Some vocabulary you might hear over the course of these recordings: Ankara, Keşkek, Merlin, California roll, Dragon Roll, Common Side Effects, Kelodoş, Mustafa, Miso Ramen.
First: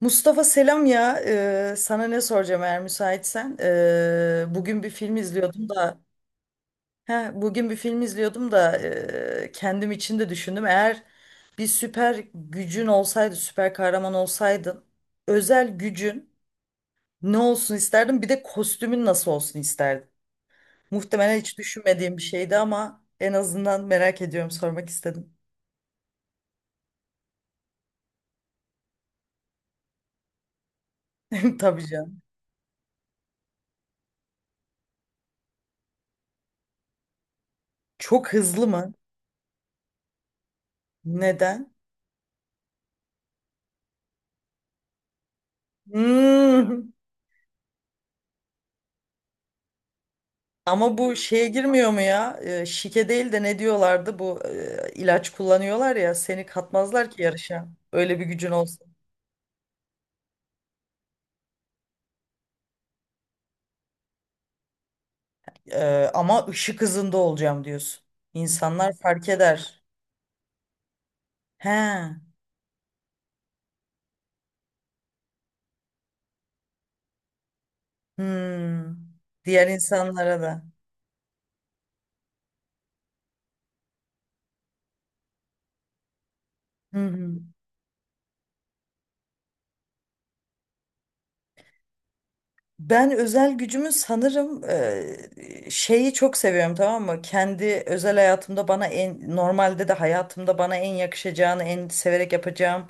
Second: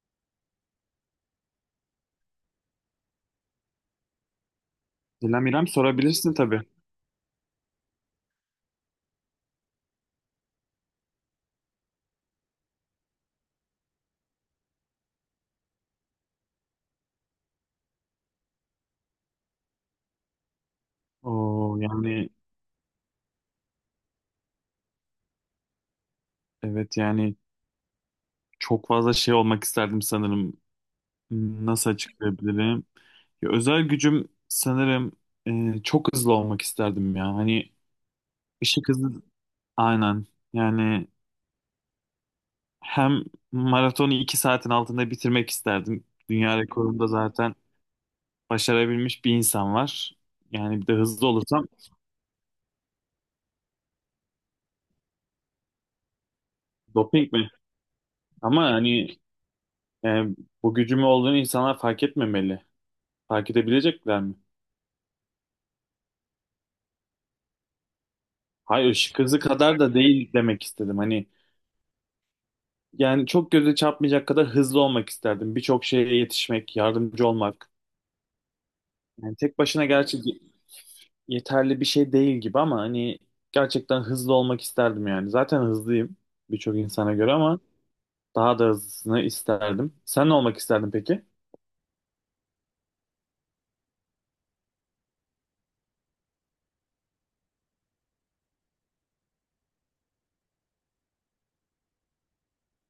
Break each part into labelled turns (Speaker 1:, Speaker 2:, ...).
Speaker 1: Mustafa, selam ya. Sana ne soracağım, eğer müsaitsen. Bugün bir film
Speaker 2: İrem
Speaker 1: izliyordum da.
Speaker 2: sorabilirsin tabii.
Speaker 1: He, bugün bir film izliyordum da, kendim için de düşündüm. Eğer bir süper gücün olsaydı, süper kahraman olsaydın, özel gücün ne olsun isterdin? Bir de kostümün nasıl olsun isterdin? Muhtemelen hiç
Speaker 2: Oo, yani
Speaker 1: düşünmediğim bir şeydi, ama en azından merak ediyorum, sormak istedim.
Speaker 2: evet, yani çok fazla şey olmak isterdim sanırım.
Speaker 1: Tabii
Speaker 2: Nasıl
Speaker 1: canım.
Speaker 2: açıklayabilirim? Ya, özel gücüm sanırım çok hızlı olmak isterdim ya. Hani
Speaker 1: Çok hızlı
Speaker 2: ışık
Speaker 1: mı?
Speaker 2: hızı, aynen. Yani
Speaker 1: Neden?
Speaker 2: hem maratonu 2 saatin altında bitirmek isterdim. Dünya
Speaker 1: Hmm.
Speaker 2: rekorunda zaten başarabilmiş bir insan var. Yani bir de
Speaker 1: Ama bu
Speaker 2: hızlı
Speaker 1: şeye
Speaker 2: olursam
Speaker 1: girmiyor mu ya? Şike değil de ne diyorlardı? Bu ilaç kullanıyorlar ya, seni katmazlar ki
Speaker 2: doping mi?
Speaker 1: yarışa. Öyle bir gücün
Speaker 2: Ama
Speaker 1: olsun.
Speaker 2: hani e, bu gücümü olduğunu insanlar fark etmemeli. Fark edebilecekler mi?
Speaker 1: Ama ışık hızında olacağım diyorsun.
Speaker 2: Hayır,
Speaker 1: İnsanlar
Speaker 2: ışık
Speaker 1: fark
Speaker 2: hızı kadar
Speaker 1: eder.
Speaker 2: da değil demek istedim. Hani
Speaker 1: He.
Speaker 2: yani çok göze çarpmayacak kadar hızlı olmak isterdim. Birçok şeye yetişmek, yardımcı olmak.
Speaker 1: Hmm.
Speaker 2: Yani tek
Speaker 1: Diğer
Speaker 2: başına gerçi
Speaker 1: insanlara da.
Speaker 2: yeterli bir şey değil gibi, ama hani gerçekten hızlı olmak isterdim yani. Zaten hızlıyım birçok
Speaker 1: Hı
Speaker 2: insana göre,
Speaker 1: hı.
Speaker 2: ama daha da hızlısını isterdim. Sen ne olmak isterdin peki?
Speaker 1: Ben özel gücümü sanırım, şeyi çok seviyorum, tamam mı? Kendi özel hayatımda bana en normalde de hayatımda bana en yakışacağını, en severek yapacağım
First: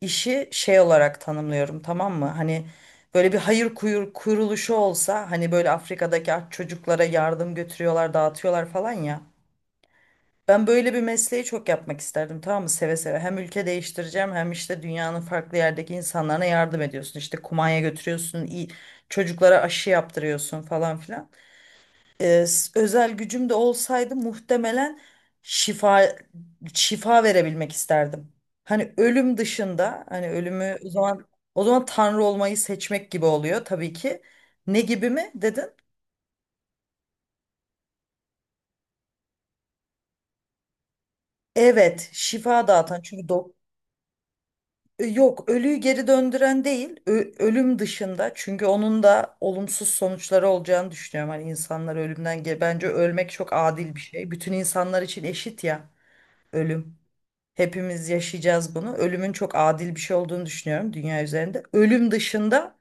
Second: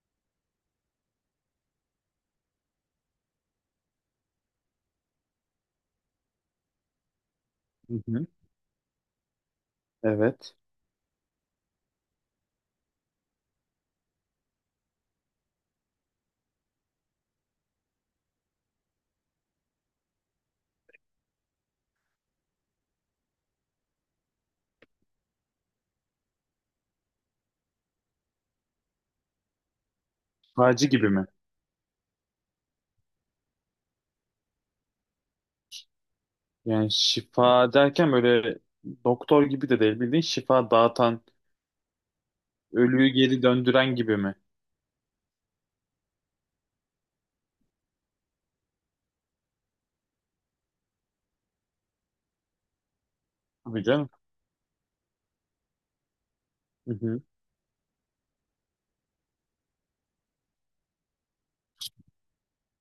Speaker 1: İşi şey olarak tanımlıyorum, tamam mı? Hani böyle bir hayır kuyur, kuruluşu olsa, hani böyle Afrika'daki aç çocuklara yardım
Speaker 2: Hı
Speaker 1: götürüyorlar,
Speaker 2: hı.
Speaker 1: dağıtıyorlar falan ya.
Speaker 2: Evet.
Speaker 1: Ben böyle bir mesleği çok yapmak isterdim, tamam mı? Seve seve. Hem ülke değiştireceğim, hem işte dünyanın farklı yerdeki insanlarına yardım ediyorsun. İşte kumanya götürüyorsun, iyi, çocuklara aşı yaptırıyorsun falan filan. Özel gücüm de olsaydı, muhtemelen şifa şifa verebilmek isterdim. Hani ölüm dışında, hani ölümü,
Speaker 2: Şifacı gibi mi?
Speaker 1: o zaman tanrı olmayı seçmek gibi oluyor tabii ki. Ne gibi mi dedin?
Speaker 2: Yani şifa derken böyle doktor gibi de değil, bildiğin şifa dağıtan,
Speaker 1: Evet, şifa dağıtan,
Speaker 2: ölüyü
Speaker 1: çünkü
Speaker 2: geri döndüren gibi mi?
Speaker 1: yok, ölüyü geri döndüren değil, ölüm dışında, çünkü onun da olumsuz sonuçları olacağını düşünüyorum. Hani insanlar ölümden bence ölmek çok
Speaker 2: Tabii
Speaker 1: adil bir
Speaker 2: canım.
Speaker 1: şey. Bütün insanlar için eşit ya,
Speaker 2: Hı
Speaker 1: ölüm.
Speaker 2: hı.
Speaker 1: Hepimiz yaşayacağız bunu. Ölümün çok adil bir şey olduğunu düşünüyorum dünya üzerinde. Ölüm dışında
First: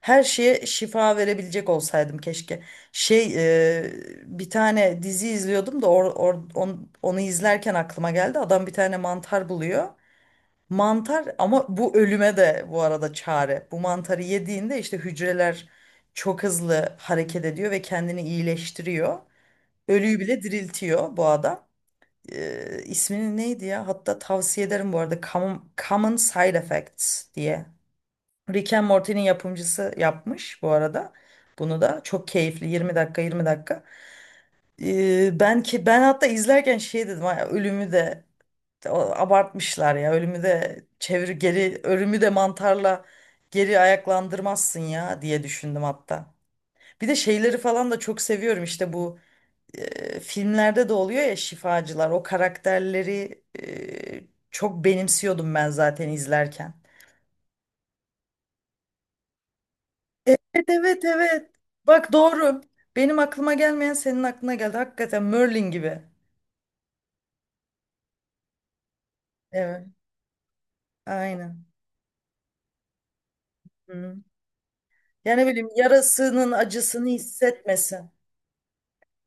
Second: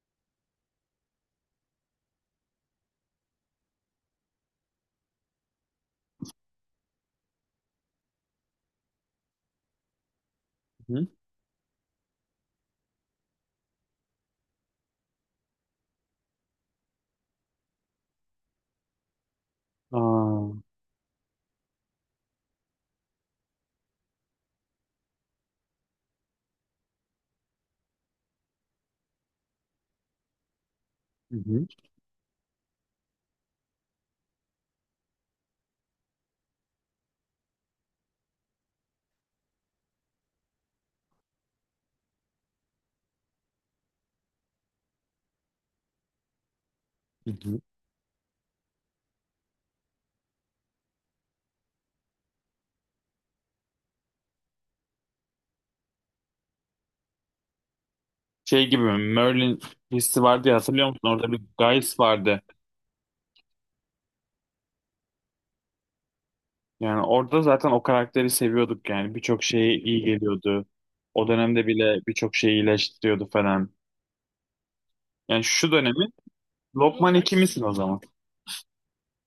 Speaker 1: her şeye şifa verebilecek olsaydım keşke. Şey, e, bir tane dizi izliyordum da, onu izlerken aklıma geldi. Adam bir tane mantar buluyor.
Speaker 2: Hı?
Speaker 1: Mantar, ama bu ölüme de bu arada çare. Bu mantarı yediğinde işte hücreler çok hızlı hareket ediyor ve kendini iyileştiriyor.
Speaker 2: Aa,
Speaker 1: Ölüyü bile
Speaker 2: hı
Speaker 1: diriltiyor bu adam. İsmini neydi ya? Hatta tavsiye ederim bu arada. Common Side Effects diye. Rick and Morty'nin yapımcısı yapmış bu arada.
Speaker 2: hı,
Speaker 1: Bunu da çok keyifli, 20 dakika, 20 dakika. Ben hatta izlerken şey dedim: "Ay, ölümü de, o- abartmışlar ya. Ölümü de çevir geri, ölümü de mantarla geri ayaklandırmazsın ya," diye düşündüm hatta. Bir de
Speaker 2: hı
Speaker 1: şeyleri
Speaker 2: hı.
Speaker 1: falan da çok seviyorum, işte bu filmlerde de oluyor ya, şifacılar. O karakterleri çok benimsiyordum ben zaten izlerken.
Speaker 2: Şey gibi mi? Merlin dizisi
Speaker 1: Evet,
Speaker 2: vardı ya, hatırlıyor
Speaker 1: evet,
Speaker 2: musun? Orada bir
Speaker 1: evet.
Speaker 2: Guys
Speaker 1: Bak
Speaker 2: vardı.
Speaker 1: doğru. Benim aklıma gelmeyen senin aklına geldi. Hakikaten Merlin gibi.
Speaker 2: Yani orada zaten o karakteri seviyorduk yani. Birçok şeye
Speaker 1: Evet.
Speaker 2: iyi geliyordu. O
Speaker 1: Aynen.
Speaker 2: dönemde bile birçok şeyi iyileştiriyordu falan.
Speaker 1: Hı. Yani
Speaker 2: Yani
Speaker 1: ne bileyim,
Speaker 2: şu dönemi
Speaker 1: yarasının acısını
Speaker 2: Lokman ikimisin o zaman.
Speaker 1: hissetmesin.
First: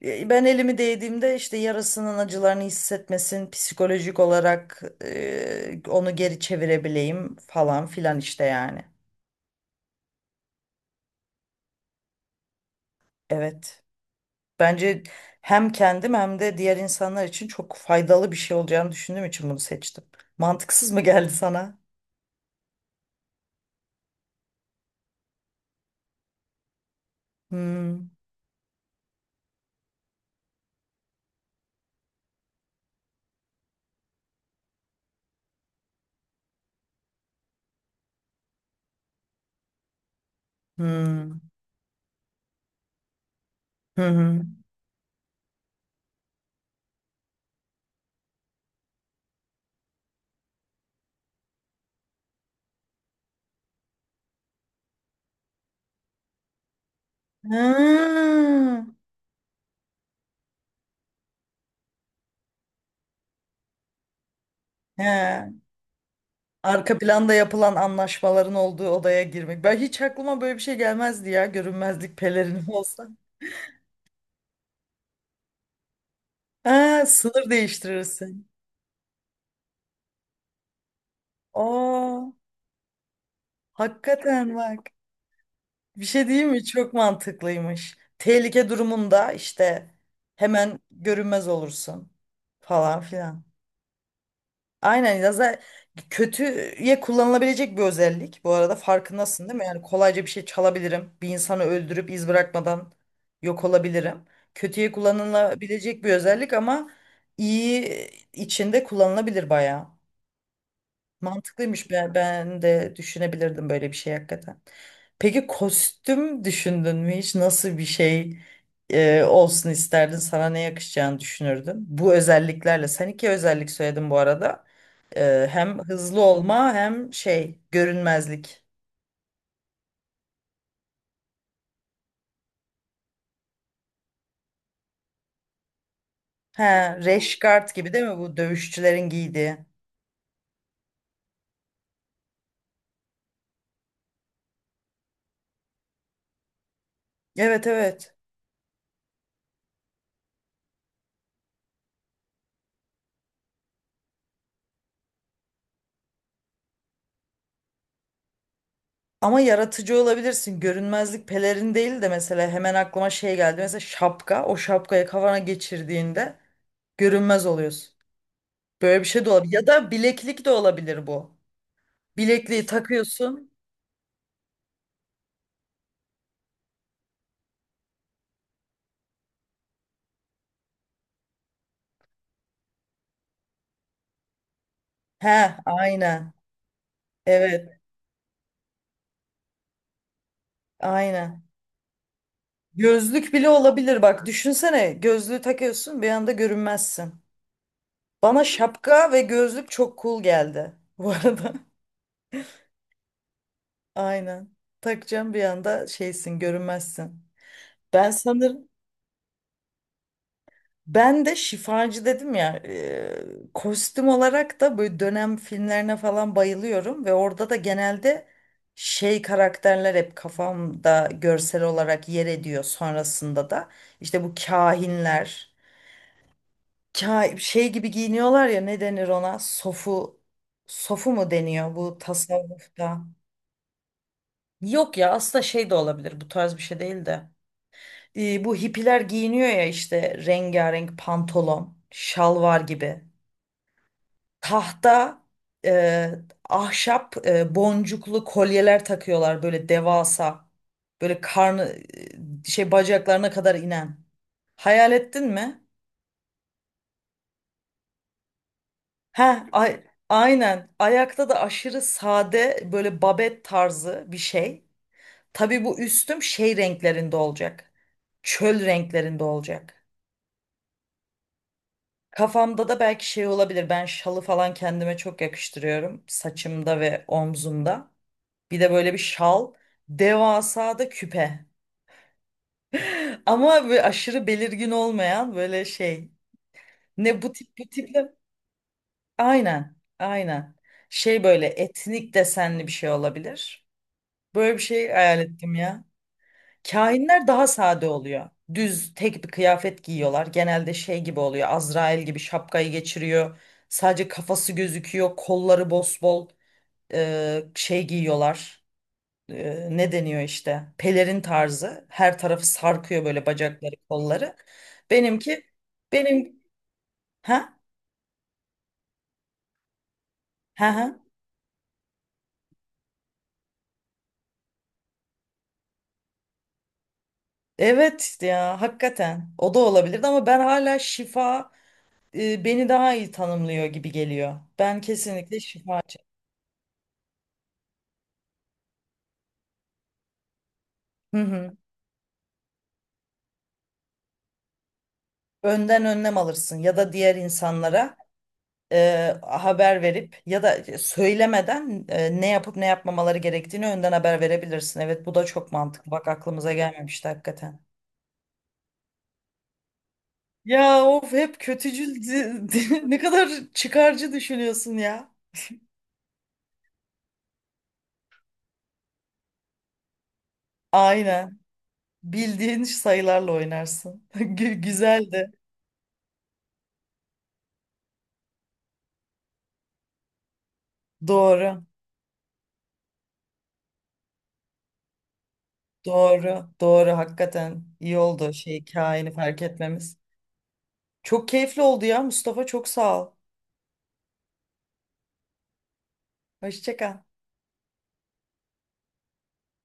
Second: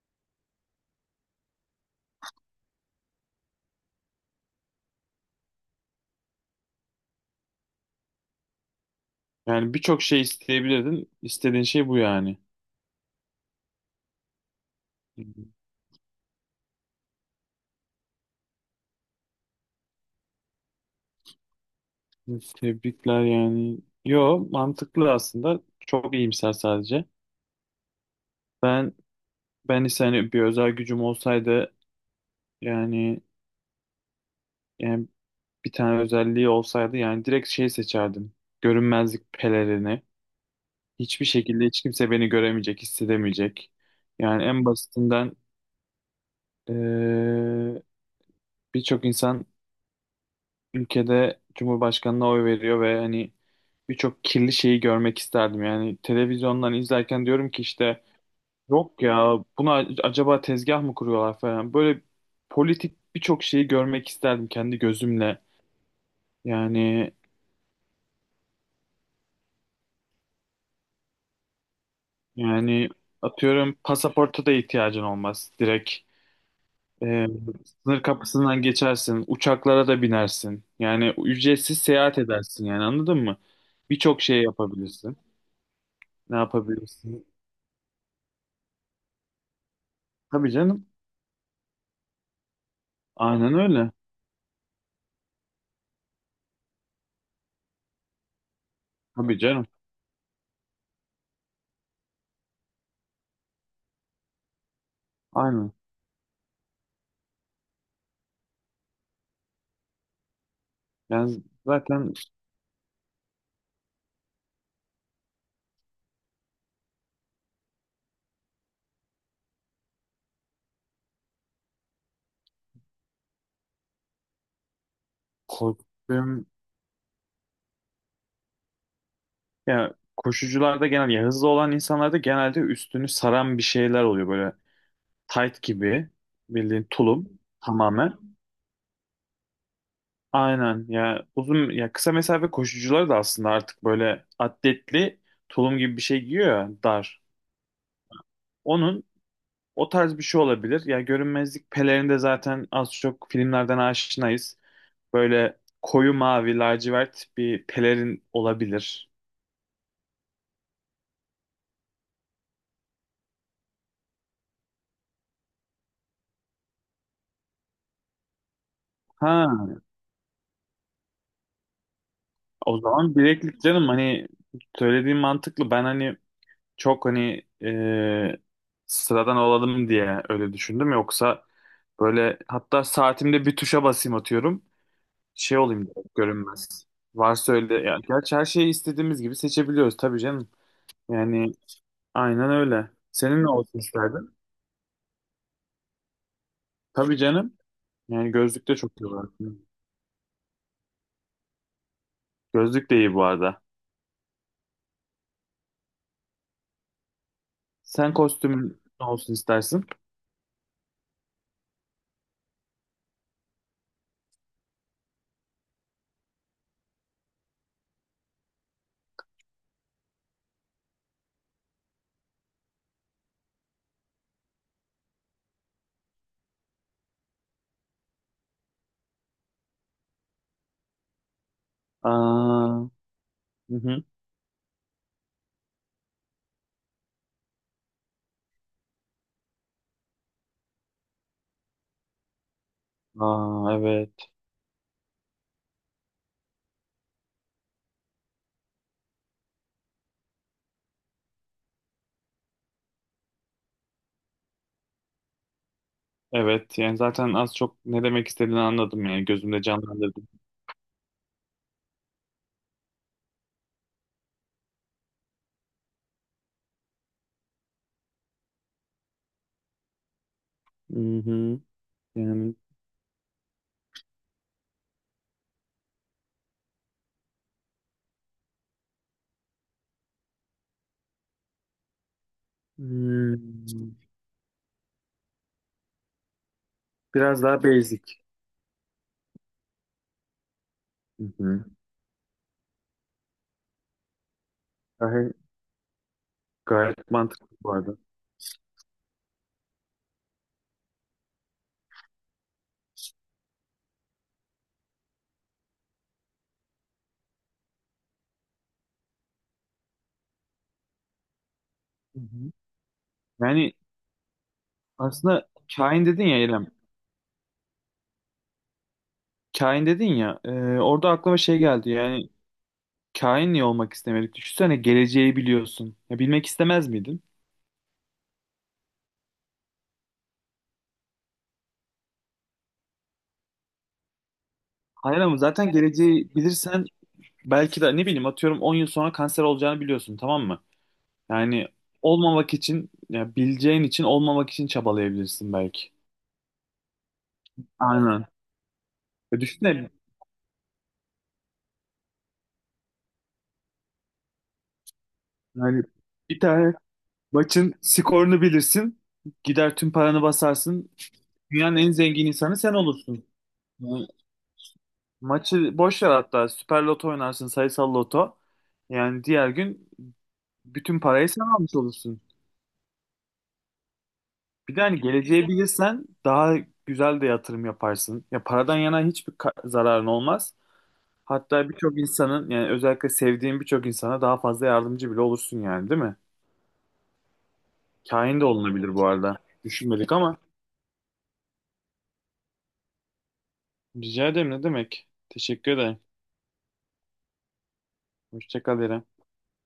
Speaker 1: Ben elimi değdiğimde işte yarasının acılarını hissetmesin. Psikolojik olarak onu geri çevirebileyim falan filan işte, yani.
Speaker 2: Yani birçok şey isteyebilirdin. İstediğin şey bu yani.
Speaker 1: Evet. Bence hem kendim, hem de diğer insanlar için çok faydalı bir şey olacağını düşündüğüm için bunu seçtim. Mantıksız mı geldi sana?
Speaker 2: Tebrikler yani. Yo, mantıklı aslında. Çok iyimser sadece.
Speaker 1: Hmm.
Speaker 2: Ben ben ise hani bir özel gücüm olsaydı, yani yani bir tane özelliği olsaydı yani, direkt şey seçerdim. Görünmezlik pelerini. Hiçbir
Speaker 1: Hmm.
Speaker 2: şekilde hiç kimse beni göremeyecek, hissedemeyecek.
Speaker 1: Hı hı.
Speaker 2: Yani en basitinden eee, birçok insan ülkede Cumhurbaşkanına oy veriyor ve hani birçok kirli şeyi görmek isterdim. Yani televizyondan izlerken diyorum ki, işte
Speaker 1: Hmm.
Speaker 2: yok ya, buna acaba tezgah mı kuruyorlar falan. Böyle politik birçok şeyi görmek isterdim kendi
Speaker 1: He.
Speaker 2: gözümle.
Speaker 1: Arka
Speaker 2: Yani
Speaker 1: planda yapılan anlaşmaların olduğu odaya girmek. Ben hiç, aklıma böyle bir şey gelmezdi ya. Görünmezlik pelerini
Speaker 2: Yani
Speaker 1: olsa.
Speaker 2: atıyorum, pasaporta da ihtiyacın olmaz. Direkt
Speaker 1: Ha,
Speaker 2: e,
Speaker 1: sınır
Speaker 2: sınır
Speaker 1: değiştirirsin.
Speaker 2: kapısından geçersin, uçaklara da binersin. Yani ücretsiz seyahat
Speaker 1: Aa,
Speaker 2: edersin yani, anladın mı? Birçok şey
Speaker 1: hakikaten bak.
Speaker 2: yapabilirsin.
Speaker 1: Bir şey
Speaker 2: Ne
Speaker 1: değil mi? Çok
Speaker 2: yapabilirsin?
Speaker 1: mantıklıymış. Tehlike durumunda işte
Speaker 2: Tabii
Speaker 1: hemen
Speaker 2: canım.
Speaker 1: görünmez olursun falan filan.
Speaker 2: Aynen öyle.
Speaker 1: Aynen ya, kötüye kullanılabilecek bir özellik. Bu arada
Speaker 2: Tabii
Speaker 1: farkındasın değil mi?
Speaker 2: canım.
Speaker 1: Yani kolayca bir şey çalabilirim. Bir insanı öldürüp iz bırakmadan yok olabilirim. Kötüye
Speaker 2: Aynen.
Speaker 1: kullanılabilecek bir özellik, ama iyi içinde kullanılabilir bayağı.
Speaker 2: Yani
Speaker 1: Mantıklıymış.
Speaker 2: zaten
Speaker 1: Ben, de düşünebilirdim böyle bir şey hakikaten. Peki kostüm düşündün mü hiç? Nasıl bir şey olsun isterdin? Sana ne yakışacağını düşünürdün, bu özelliklerle? Sen iki özellik söyledin bu arada. Hem hızlı
Speaker 2: korktuğum,
Speaker 1: olma, hem şey, görünmezlik.
Speaker 2: ya koşucularda genel, ya hızlı olan insanlarda genelde üstünü saran bir şeyler oluyor böyle, tight gibi,
Speaker 1: He,
Speaker 2: bildiğin tulum
Speaker 1: rash gibi değil mi
Speaker 2: tamamen.
Speaker 1: bu dövüşçülerin giydiği?
Speaker 2: Aynen ya, uzun ya kısa mesafe koşucuları da aslında artık böyle atletli tulum gibi bir şey giyiyor ya, dar.
Speaker 1: Evet, evet.
Speaker 2: Onun o tarz bir şey olabilir. Ya, görünmezlik pelerini de zaten az çok filmlerden aşinayız. Böyle koyu mavi lacivert bir pelerin olabilir.
Speaker 1: Ama yaratıcı olabilirsin. Görünmezlik pelerin değil de mesela, hemen aklıma şey geldi. Mesela şapka. O şapkayı kafana geçirdiğinde görünmez oluyorsun. Böyle bir şey de olabilir. Ya
Speaker 2: Ha,
Speaker 1: da bileklik de olabilir bu. Bilekliği
Speaker 2: o zaman
Speaker 1: takıyorsun.
Speaker 2: bileklik canım, hani söylediğim mantıklı. Ben hani çok hani sıradan olalım diye öyle düşündüm. Yoksa böyle, hatta saatimde bir tuşa basayım atıyorum.
Speaker 1: He,
Speaker 2: Şey olayım dedim,
Speaker 1: aynen.
Speaker 2: görünmez. Varsa öyle.
Speaker 1: Evet,
Speaker 2: Ya, gerçi her şeyi istediğimiz gibi seçebiliyoruz tabii canım.
Speaker 1: aynen.
Speaker 2: Yani aynen öyle.
Speaker 1: Gözlük
Speaker 2: Senin
Speaker 1: bile
Speaker 2: ne olsun
Speaker 1: olabilir. Bak
Speaker 2: isterdin?
Speaker 1: düşünsene, gözlüğü takıyorsun, bir anda görünmezsin.
Speaker 2: Tabii canım. Yani
Speaker 1: Bana
Speaker 2: gözlük de çok iyi
Speaker 1: şapka ve
Speaker 2: var.
Speaker 1: gözlük çok cool geldi bu arada.
Speaker 2: Gözlük de iyi bu arada.
Speaker 1: Aynen. Takacağım, bir anda şeysin, görünmezsin. Ben
Speaker 2: Sen
Speaker 1: sanırım,
Speaker 2: kostümün ne olsun istersin?
Speaker 1: Ben de şifacı dedim ya, kostüm olarak da böyle dönem filmlerine falan bayılıyorum, ve orada da genelde şey karakterler hep kafamda görsel olarak yer ediyor sonrasında da. İşte bu kahinler, şey gibi giyiniyorlar ya, ne denir ona, sofu, sofu mu deniyor bu
Speaker 2: Aa,
Speaker 1: tasavvufta?
Speaker 2: hı hı.
Speaker 1: Yok ya, aslında şey de olabilir, bu tarz bir şey değil de, bu hippiler giyiniyor ya işte, rengarenk pantolon, şalvar gibi.
Speaker 2: Aa, evet.
Speaker 1: tahta e, ahşap boncuklu kolyeler takıyorlar böyle devasa, böyle karnı, şey, bacaklarına kadar inen. Hayal ettin mi?
Speaker 2: Evet, yani zaten az çok ne demek istediğini anladım, yani
Speaker 1: Ha,
Speaker 2: gözümde
Speaker 1: ay,
Speaker 2: canlandırdım.
Speaker 1: aynen. Ayakta da aşırı sade, böyle babet tarzı bir şey. Tabii bu üstüm şey renklerinde olacak. Çöl renklerinde olacak.
Speaker 2: Hı hı. Yani
Speaker 1: Kafamda da belki şey olabilir. Ben şalı falan kendime çok yakıştırıyorum, saçımda ve omzumda. Bir de böyle bir şal. Devasa da küpe. Ama böyle
Speaker 2: hmm,
Speaker 1: aşırı belirgin olmayan, böyle şey. Ne, bu
Speaker 2: biraz
Speaker 1: tip,
Speaker 2: daha
Speaker 1: bu
Speaker 2: basic.
Speaker 1: tiple. Aynen. Aynen. Şey,
Speaker 2: Hı
Speaker 1: böyle
Speaker 2: hı.
Speaker 1: etnik desenli bir şey olabilir. Böyle bir şey hayal
Speaker 2: Gayet,
Speaker 1: ettim ya.
Speaker 2: gayet
Speaker 1: Kahinler daha
Speaker 2: mantıklı bu
Speaker 1: sade
Speaker 2: arada.
Speaker 1: oluyor. Düz tek bir kıyafet giyiyorlar. Genelde şey gibi oluyor. Azrail gibi şapkayı geçiriyor. Sadece kafası gözüküyor. Kolları bosbol, şey giyiyorlar. Ne deniyor işte, pelerin tarzı, her
Speaker 2: Hı
Speaker 1: tarafı
Speaker 2: hı.
Speaker 1: sarkıyor böyle, bacakları,
Speaker 2: Yani
Speaker 1: kolları. Benimki,
Speaker 2: aslında kain dedin ya,
Speaker 1: benim
Speaker 2: İrem.
Speaker 1: ha,
Speaker 2: Kain dedin ya.
Speaker 1: ha,
Speaker 2: Orada aklıma şey geldi. Yani kain niye olmak istemedik? Düşünsene, geleceği biliyorsun. Ya, bilmek istemez miydin?
Speaker 1: evet ya, hakikaten o da olabilirdi, ama ben hala şifa, beni daha iyi tanımlıyor gibi geliyor. Ben
Speaker 2: Hayır, ama
Speaker 1: kesinlikle
Speaker 2: zaten
Speaker 1: şifacı.
Speaker 2: geleceği bilirsen, belki de ne bileyim, atıyorum 10 yıl sonra kanser olacağını biliyorsun, tamam mı?
Speaker 1: Hı hı.
Speaker 2: Yani olmamak için, ya bileceğin için olmamak için çabalayabilirsin
Speaker 1: Önden
Speaker 2: belki.
Speaker 1: önlem alırsın, ya da diğer insanlara
Speaker 2: Aynen. Ya
Speaker 1: haber
Speaker 2: düşünsene,
Speaker 1: verip, ya da söylemeden ne yapıp ne yapmamaları gerektiğini önden haber verebilirsin. Evet, bu da çok
Speaker 2: yani
Speaker 1: mantıklı. Bak
Speaker 2: bir
Speaker 1: aklımıza
Speaker 2: tane
Speaker 1: gelmemişti hakikaten.
Speaker 2: maçın skorunu bilirsin. Gider tüm paranı
Speaker 1: Ya
Speaker 2: basarsın.
Speaker 1: of, hep
Speaker 2: Dünyanın en
Speaker 1: kötücül,
Speaker 2: zengin insanı sen
Speaker 1: ne
Speaker 2: olursun.
Speaker 1: kadar
Speaker 2: Yani
Speaker 1: çıkarcı düşünüyorsun ya.
Speaker 2: maçı boş ver hatta. Süper Loto oynarsın, sayısal loto. Yani diğer gün bütün parayı
Speaker 1: Aynen.
Speaker 2: sen almış olursun.
Speaker 1: Bildiğin sayılarla oynarsın.
Speaker 2: Bir de hani
Speaker 1: Güzel de.
Speaker 2: geleceği bilirsen daha güzel de yatırım yaparsın. Ya paradan yana hiçbir zararın olmaz.
Speaker 1: Doğru.
Speaker 2: Hatta birçok insanın, yani özellikle sevdiğin birçok insana daha fazla yardımcı bile olursun yani, değil mi?
Speaker 1: Doğru. Doğru. Hakikaten iyi oldu
Speaker 2: Kahin de
Speaker 1: şey,
Speaker 2: olunabilir bu
Speaker 1: hikayeni
Speaker 2: arada.
Speaker 1: fark etmemiz.
Speaker 2: Düşünmedik ama.
Speaker 1: Çok keyifli oldu ya Mustafa. Çok sağ ol.
Speaker 2: Rica ederim, ne demek. Teşekkür ederim.
Speaker 1: Hoşça kal.
Speaker 2: Hoşça kal İrem.